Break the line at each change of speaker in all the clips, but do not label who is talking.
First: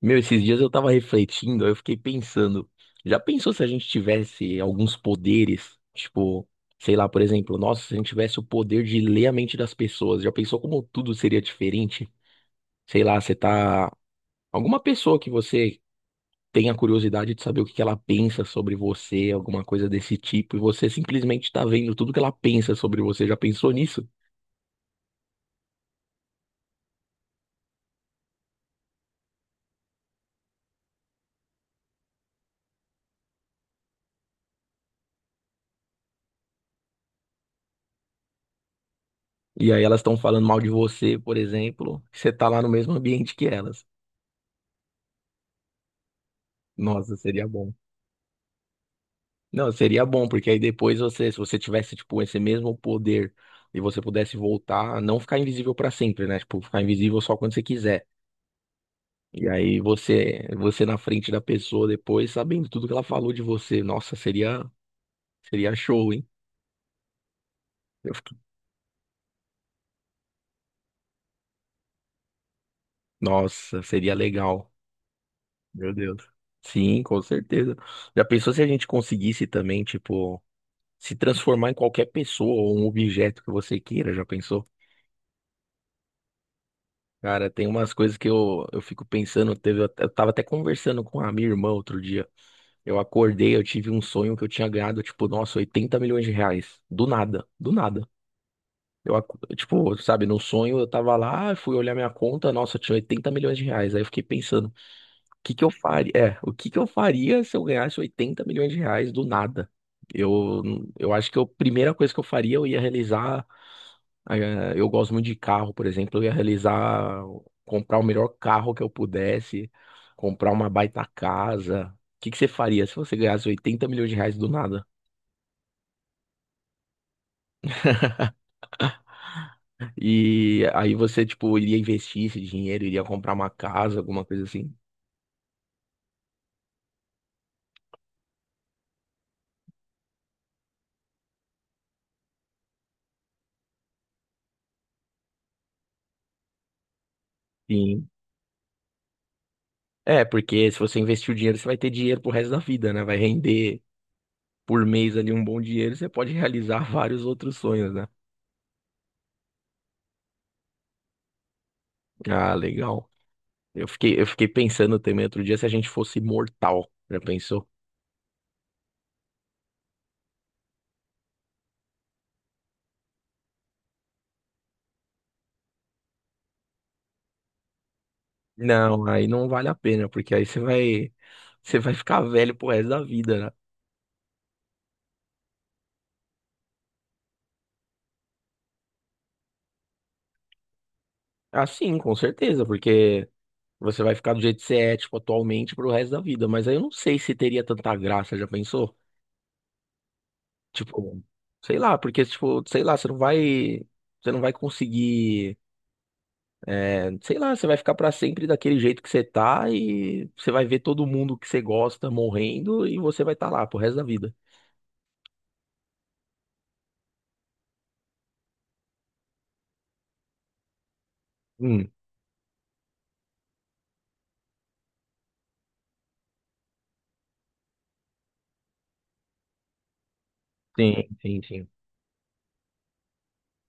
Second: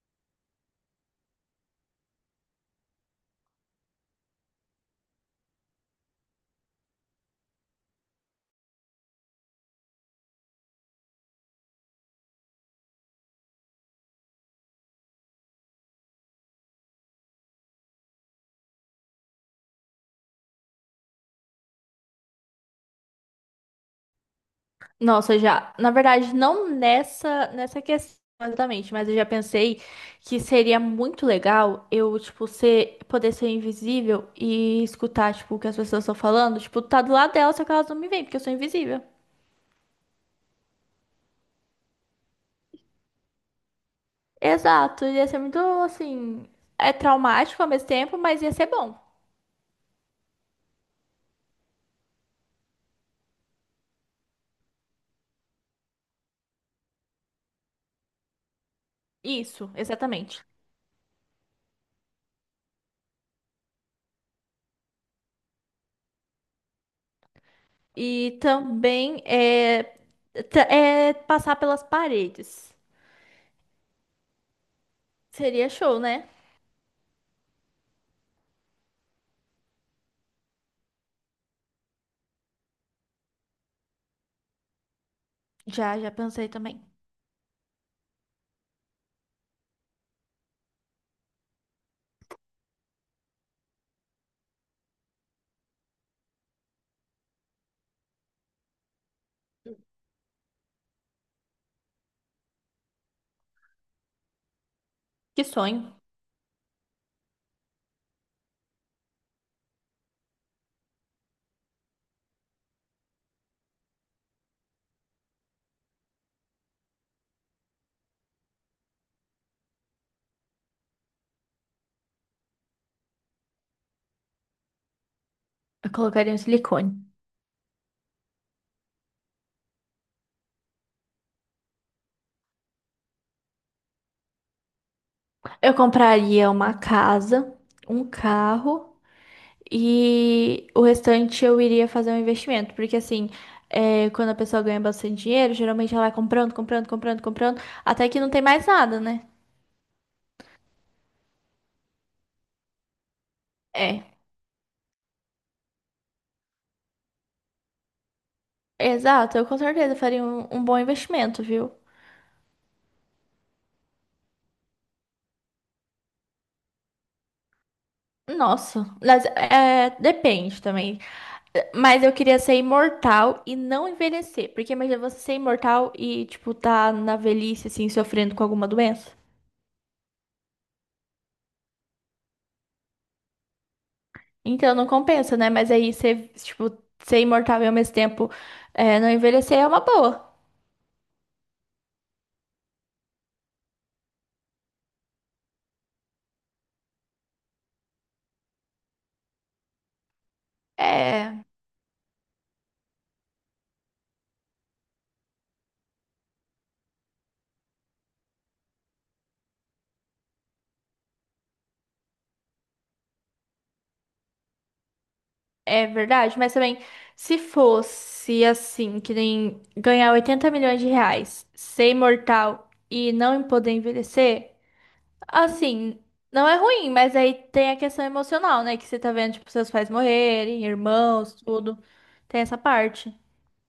Meu, esses dias eu tava refletindo, aí eu fiquei pensando, já pensou se a gente tivesse alguns poderes? Tipo, sei lá, por exemplo, nossa, se a gente tivesse o poder de ler a mente das pessoas, já pensou como tudo seria diferente? Sei lá, você tá. Alguma pessoa que você tenha curiosidade de saber o que que ela pensa sobre você, alguma coisa desse tipo, e você simplesmente tá vendo tudo que ela pensa sobre você, já pensou nisso?
Nossa, já. Na verdade, não nessa questão exatamente, mas eu já pensei que seria muito legal eu, tipo, ser, poder ser invisível e escutar, tipo, o que as pessoas estão falando. Tipo, tá do lado delas, só que elas não me veem, porque eu sou invisível.
E aí elas estão falando mal de você, por exemplo, e você tá lá no mesmo ambiente que elas.
Exato, ia ser muito, assim, é
Nossa, seria
traumático ao
bom.
mesmo tempo, mas ia ser bom.
Não, seria bom, porque aí depois você, se você tivesse, tipo, esse mesmo poder e você pudesse voltar, não ficar invisível pra sempre, né? Tipo, ficar invisível só quando você quiser. E
Isso,
aí
exatamente.
você na frente da pessoa depois, sabendo tudo que ela falou de você. Nossa, seria, seria show, hein? Eu fiquei-
E também é, é passar pelas paredes.
Nossa, seria legal.
Seria
Meu
show,
Deus.
né?
Sim, com certeza. Já pensou se a gente conseguisse também, tipo, se transformar em qualquer pessoa ou um objeto que você queira? Já pensou?
Já, já pensei também.
Cara, tem umas coisas que eu fico pensando, teve, eu tava até conversando com a minha irmã outro dia. Eu acordei, eu tive um sonho que eu tinha ganhado, tipo, nossa, 80 milhões de reais. Do nada, do nada. Tipo, sabe, no sonho eu tava lá, fui olhar minha conta, nossa, tinha 80 milhões de reais. Aí eu fiquei pensando, o
Que
que que eu
sonho.
faria? É, o que que eu faria se eu ganhasse 80 milhões de reais do nada? Eu, eu acho que a primeira coisa que eu faria, eu ia realizar. Eu gosto muito de carro, por exemplo, eu ia realizar, comprar o melhor carro que eu pudesse, comprar uma baita casa. O que que você faria se você ganhasse 80 milhões de reais do nada?
Eu colocaria um silicone.
E aí você, tipo, iria investir esse dinheiro, iria comprar uma casa, alguma coisa assim.
Eu compraria uma casa, um carro e o restante eu iria fazer um investimento. Porque assim, é, quando a pessoa ganha bastante dinheiro, geralmente ela vai comprando, comprando, comprando, comprando,
Sim.
até que não tem mais nada, né?
É, porque se você investir o dinheiro, você vai ter dinheiro pro resto da vida, né? Vai render
É.
por mês ali um bom dinheiro, você pode realizar vários outros sonhos, né?
Exato, eu com certeza faria um bom investimento, viu?
Ah, legal. Eu fiquei pensando também outro dia se a gente fosse imortal. Já pensou?
Nossa, mas é, depende também. Mas eu queria ser imortal e não envelhecer. Porque imagina você ser imortal e, tipo, tá na velhice, assim, sofrendo com alguma
Não,
doença.
aí não vale a pena, porque aí você vai ficar velho pro resto da vida, né?
Então não compensa, né? Mas aí ser, tipo, ser imortal e ao mesmo tempo é, não envelhecer é uma boa.
Assim, com certeza, porque você vai ficar do jeito que você é, tipo, atualmente pro resto da vida. Mas aí eu não sei se teria tanta graça, já pensou? Tipo,
É,
sei lá, porque, tipo, sei lá, você não vai conseguir, sei lá, você vai ficar pra sempre daquele jeito que você tá e você vai ver todo mundo que você gosta morrendo e você vai estar lá pro resto da vida.
é verdade. Mas também, se fosse assim, que nem ganhar 80 milhões de reais,
Hum,
ser imortal e não poder envelhecer, assim, não é ruim, mas aí tem a questão emocional, né? Que você tá vendo, tipo, seus pais morrerem,
sim,
irmãos,
sim, sim.
tudo. Tem essa parte.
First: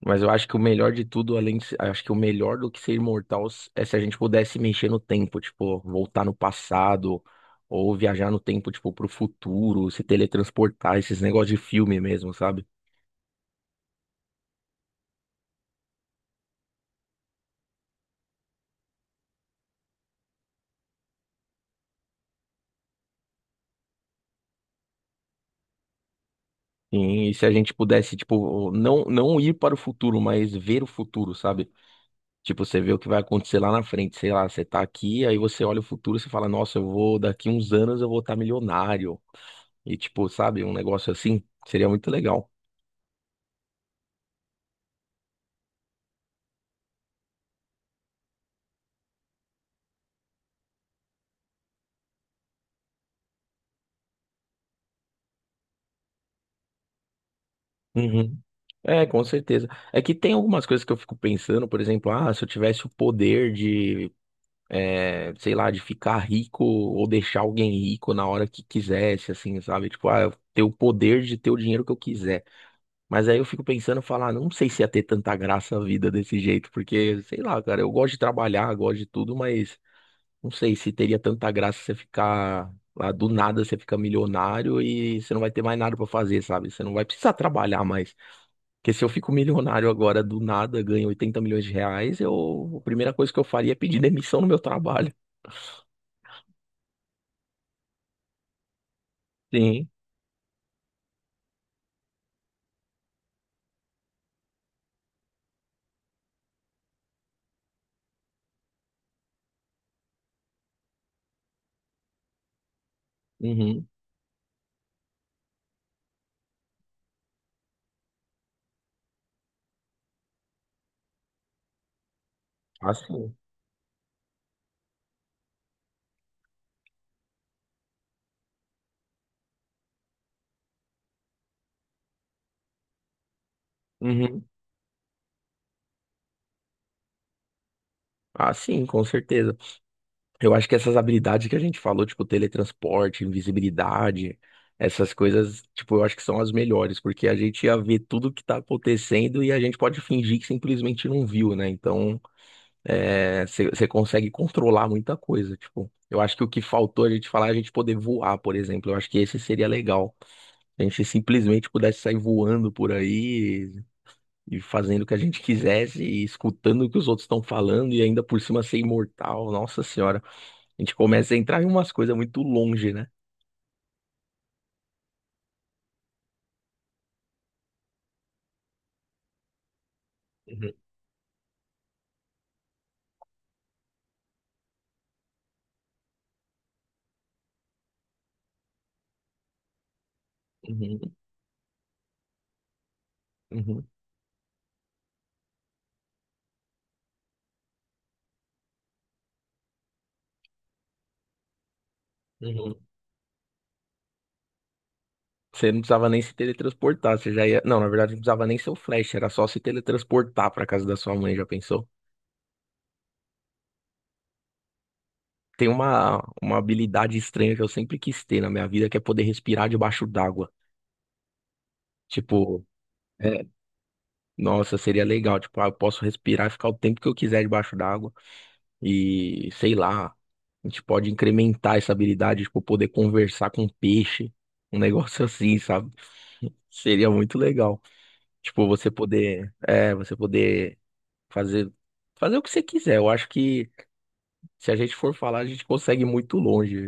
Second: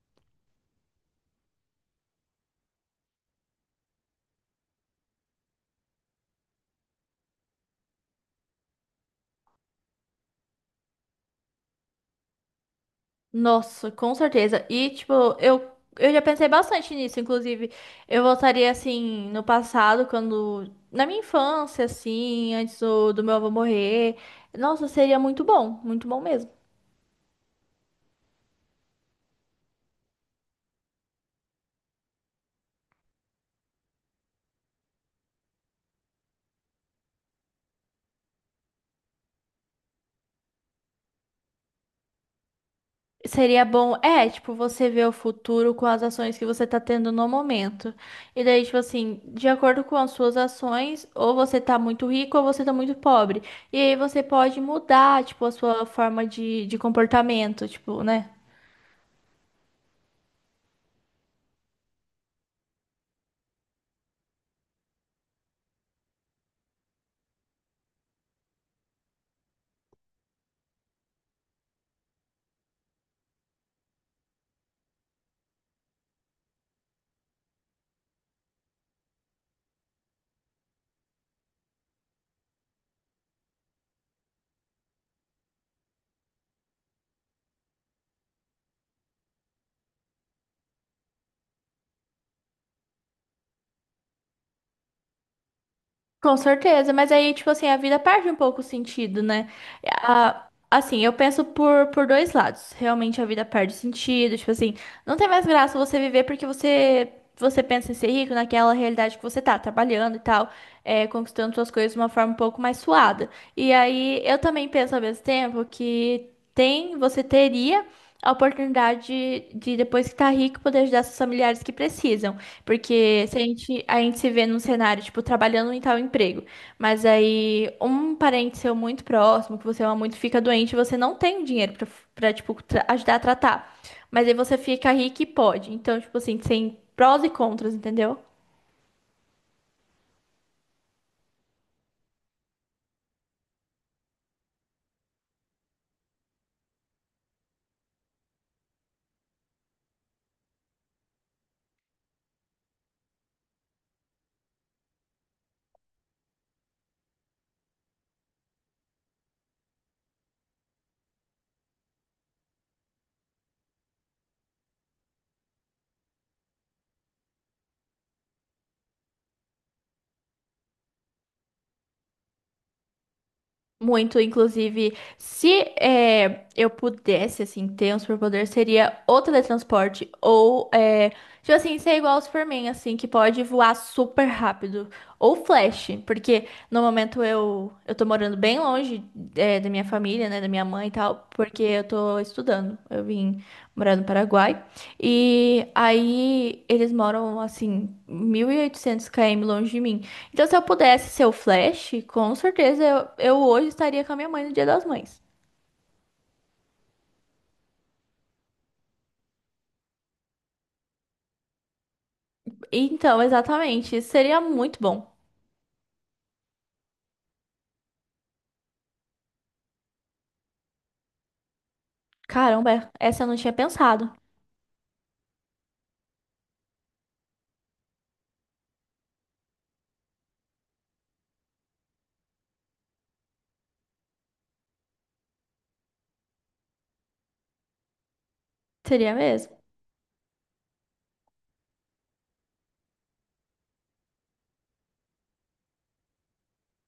Mas eu acho que o melhor de tudo, além de, se- acho que o melhor do que ser é se a gente pudesse mexer no tempo, tipo, voltar no passado ou viajar no tempo, tipo, pro futuro, se teletransportar, esses negócios de filme mesmo, sabe?
Nossa, com certeza. E, tipo, eu, eu já pensei bastante nisso. Inclusive, eu voltaria assim no passado, quando. Na minha infância, assim, antes do meu avô morrer. Nossa, seria muito bom mesmo.
Sim, e se a gente pudesse, tipo, não, não ir para o futuro, mas ver o futuro, sabe? Tipo, você vê o que vai acontecer lá na frente, sei lá, você tá aqui, aí você olha o futuro, você fala, nossa, eu vou, daqui uns anos eu vou estar milionário. E tipo, sabe, um negócio assim seria muito legal.
Seria bom, é, tipo, você ver o futuro com as ações que você tá tendo no momento. E daí, tipo assim, de acordo com as suas ações, ou você tá muito rico ou você tá muito pobre. E aí você pode mudar, tipo, a sua forma de comportamento, tipo, né?
Uhum. É, com certeza. É que tem algumas coisas que eu fico pensando, por exemplo, ah, se eu tivesse o poder de sei lá, de ficar rico ou deixar alguém rico na hora que quisesse, assim, sabe? Tipo, ah, eu ter o poder de ter o dinheiro que eu quiser. Mas aí eu fico pensando, falar, não sei se ia ter tanta graça a vida desse jeito, porque, sei lá, cara, eu gosto de trabalhar, gosto de tudo, mas não sei se teria tanta graça você ficar lá do nada, você fica milionário e você não vai ter mais nada pra fazer, sabe? Você não vai precisar trabalhar mais. Porque se eu fico milionário agora do nada, ganho 80 milhões de reais, eu, a primeira coisa que eu faria é pedir demissão no meu trabalho.
Com certeza, mas aí, tipo assim, a vida perde um pouco o sentido, né?
Sim.
A- assim, eu penso por dois lados. Realmente a vida perde sentido, tipo assim, não tem mais graça você viver porque você, você pensa em ser rico naquela realidade que você tá, trabalhando e tal, é, conquistando suas coisas de uma forma um pouco mais suada. E
Uhum.
aí, eu também penso ao mesmo tempo que tem, você teria a oportunidade de, depois que tá rico, poder ajudar seus familiares que precisam. Porque
Assim.
se a gente, a gente se vê num cenário, tipo, trabalhando em tal emprego, mas aí um parente seu muito próximo, que você ama muito, fica doente, você não tem o dinheiro pra, pra tipo, ajudar a tratar. Mas aí
Uhum.
você fica rico e pode. Então, tipo assim, tem prós e contras, entendeu?
Assim, com certeza. Eu acho que essas habilidades que a gente falou, tipo teletransporte, invisibilidade, essas coisas, tipo, eu acho que são as melhores, porque a gente ia ver tudo que tá acontecendo e a gente pode fingir que simplesmente não viu, né? Então, é, você consegue controlar muita coisa, tipo. Eu acho que o que faltou a gente falar é a gente poder voar, por exemplo. Eu acho que esse seria legal. A gente simplesmente pudesse sair voando por aí, e fazendo o que a gente quisesse e escutando o que os outros estão falando e ainda por cima ser imortal. Nossa senhora, a gente começa a entrar em umas coisas muito longe, né?
Muito, inclusive, se é, eu pudesse, assim, ter um superpoder, seria o teletransporte. Ou,
Uhum,
é, tipo assim, ser igual ao Superman, assim, que pode voar super rápido. Ou Flash, porque no momento eu tô morando bem longe. É, é, da minha família, né, da minha mãe e
uhum,
tal, porque eu tô estudando. Eu vim
uhum,
morar no Paraguai. E aí eles moram, assim, 1.800 km longe de mim. Então, se eu pudesse ser o Flash, com
uhum.
certeza eu hoje estaria com a minha mãe no Dia das Mães.
Você não precisava nem se teletransportar, você já ia. Não, na verdade, não precisava nem ser o Flash, era só se teletransportar pra casa da sua mãe, já pensou?
Então, exatamente, isso seria muito bom.
Tem uma habilidade estranha que eu sempre quis ter na minha vida, que é poder respirar debaixo d'água. Tipo,
Caramba, essa eu não
é,
tinha pensado.
Nossa, seria legal. Tipo, ah, eu posso respirar e ficar o tempo que eu quiser debaixo d'água. E sei lá, a gente pode incrementar essa habilidade, tipo, poder conversar com peixe, um negócio assim, sabe? Seria muito legal. Tipo, você
Seria
poder,
mesmo.
você poder fazer fazer o que você quiser. Eu acho que se a gente for falar, a gente consegue ir muito longe.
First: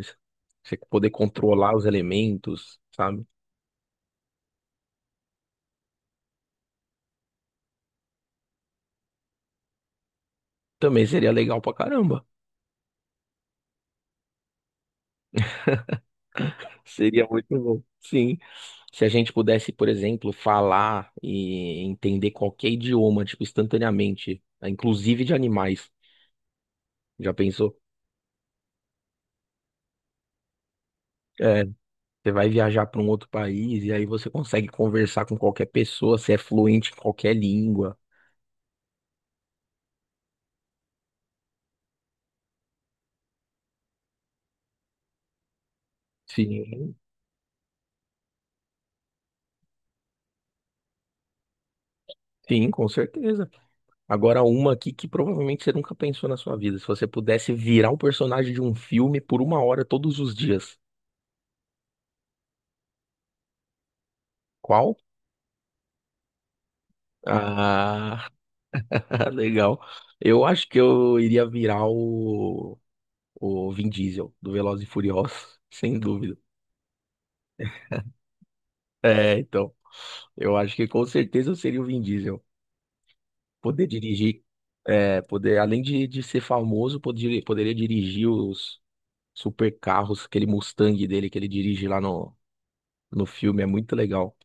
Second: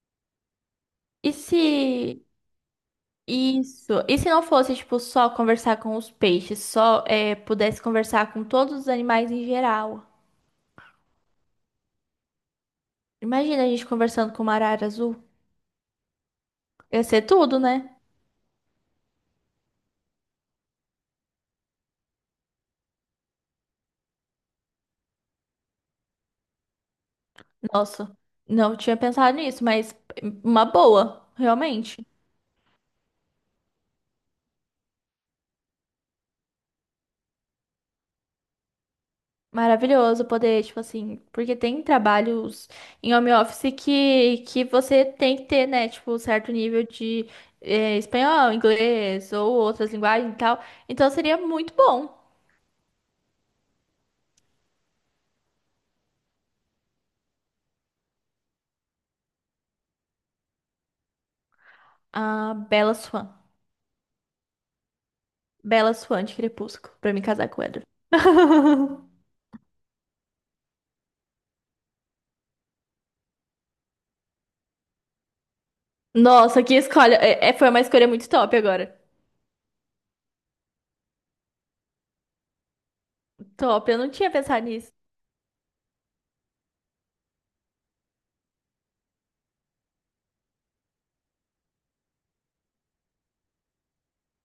Você poder
E se
controlar os elementos, sabe?
isso, e se não fosse tipo só conversar com os peixes, só é, pudesse conversar com todos os animais em geral?
Também seria legal pra caramba.
Imagina a gente conversando com uma arara azul. Ia ser
Seria muito
tudo,
bom.
né?
Sim. Se a gente pudesse, por exemplo, falar e entender qualquer idioma, tipo, instantaneamente, né, inclusive de animais. Já pensou?
Nossa, não tinha pensado nisso, mas uma boa,
É,
realmente.
você vai viajar para um outro país e aí você consegue conversar com qualquer pessoa, você é fluente em qualquer língua.
Maravilhoso poder, tipo assim, porque tem trabalhos em home office que você tem que ter, né? Tipo, um certo nível
Sim,
de espanhol, inglês ou outras linguagens e tal. Então seria muito bom.
sim, com certeza. Agora, uma aqui que provavelmente você nunca pensou na sua vida. Se você pudesse virar o personagem de um filme por uma hora todos os dias,
A Bela Swan.
qual?
Bela Swan de Crepúsculo, pra me casar com o Edward.
Ah, legal. Eu acho que eu iria virar o Vin Diesel do Velozes e Furiosos, sem dúvida.
Nossa, que escolha. É, é- foi uma escolha muito top agora.
É, então, eu acho que com certeza eu seria o Vin Diesel. Poder
Top, eu não tinha
dirigir,
pensado nisso.
é, poder, além de ser famoso, poder, poderia dirigir os super carros, aquele Mustang dele que ele dirige lá no, no filme, é muito legal.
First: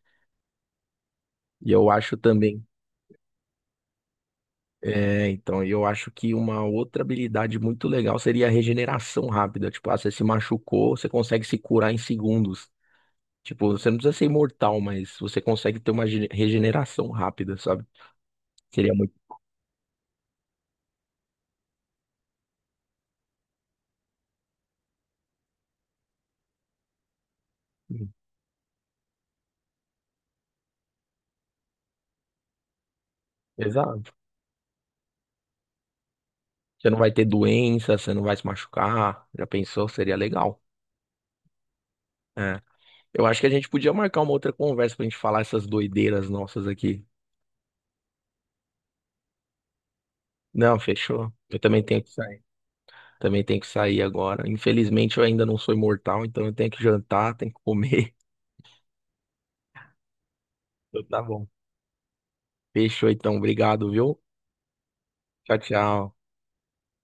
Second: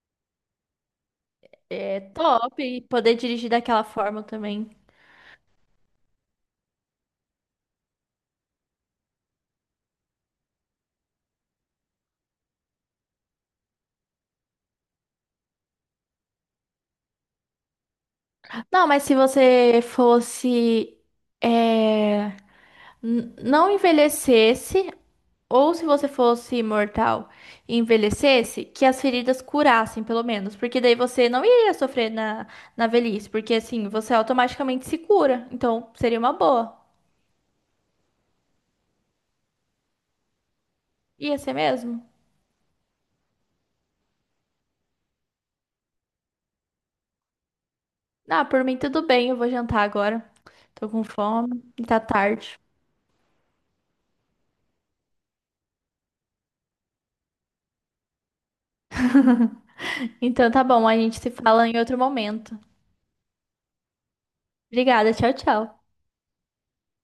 E eu
É
acho
top
também,
e poder dirigir daquela forma também.
é, então, e eu acho que uma outra habilidade muito legal seria a regeneração rápida. Tipo, ah, você se machucou, você consegue se curar em segundos. Tipo, você não precisa ser imortal, mas você consegue ter uma regeneração rápida, sabe?
Não,
Seria
mas
muito.
se você fosse, é, n- não envelhecesse, ou se você fosse imortal e envelhecesse, que as feridas curassem, pelo menos. Porque daí você não iria sofrer na, na velhice, porque assim,
Exato.
você automaticamente se cura. Então, seria uma boa.
Você não vai ter doença, você não vai se machucar. Já pensou? Seria legal.
Ia ser mesmo?
É. Eu acho que a gente podia marcar uma outra conversa pra gente falar essas doideiras nossas aqui.
Ah, por mim tudo bem, eu vou jantar agora.
Não,
Tô com
fechou. Eu
fome
também
e tá
tenho que sair.
tarde.
Também tenho que sair agora. Infelizmente, eu ainda não sou imortal, então eu tenho que jantar, tenho que comer.
Então tá bom, a
Então,
gente
tá
se
bom.
fala em outro momento.
Fechou, então. Obrigado, viu?
Obrigada, tchau,
Tchau,
tchau.
tchau.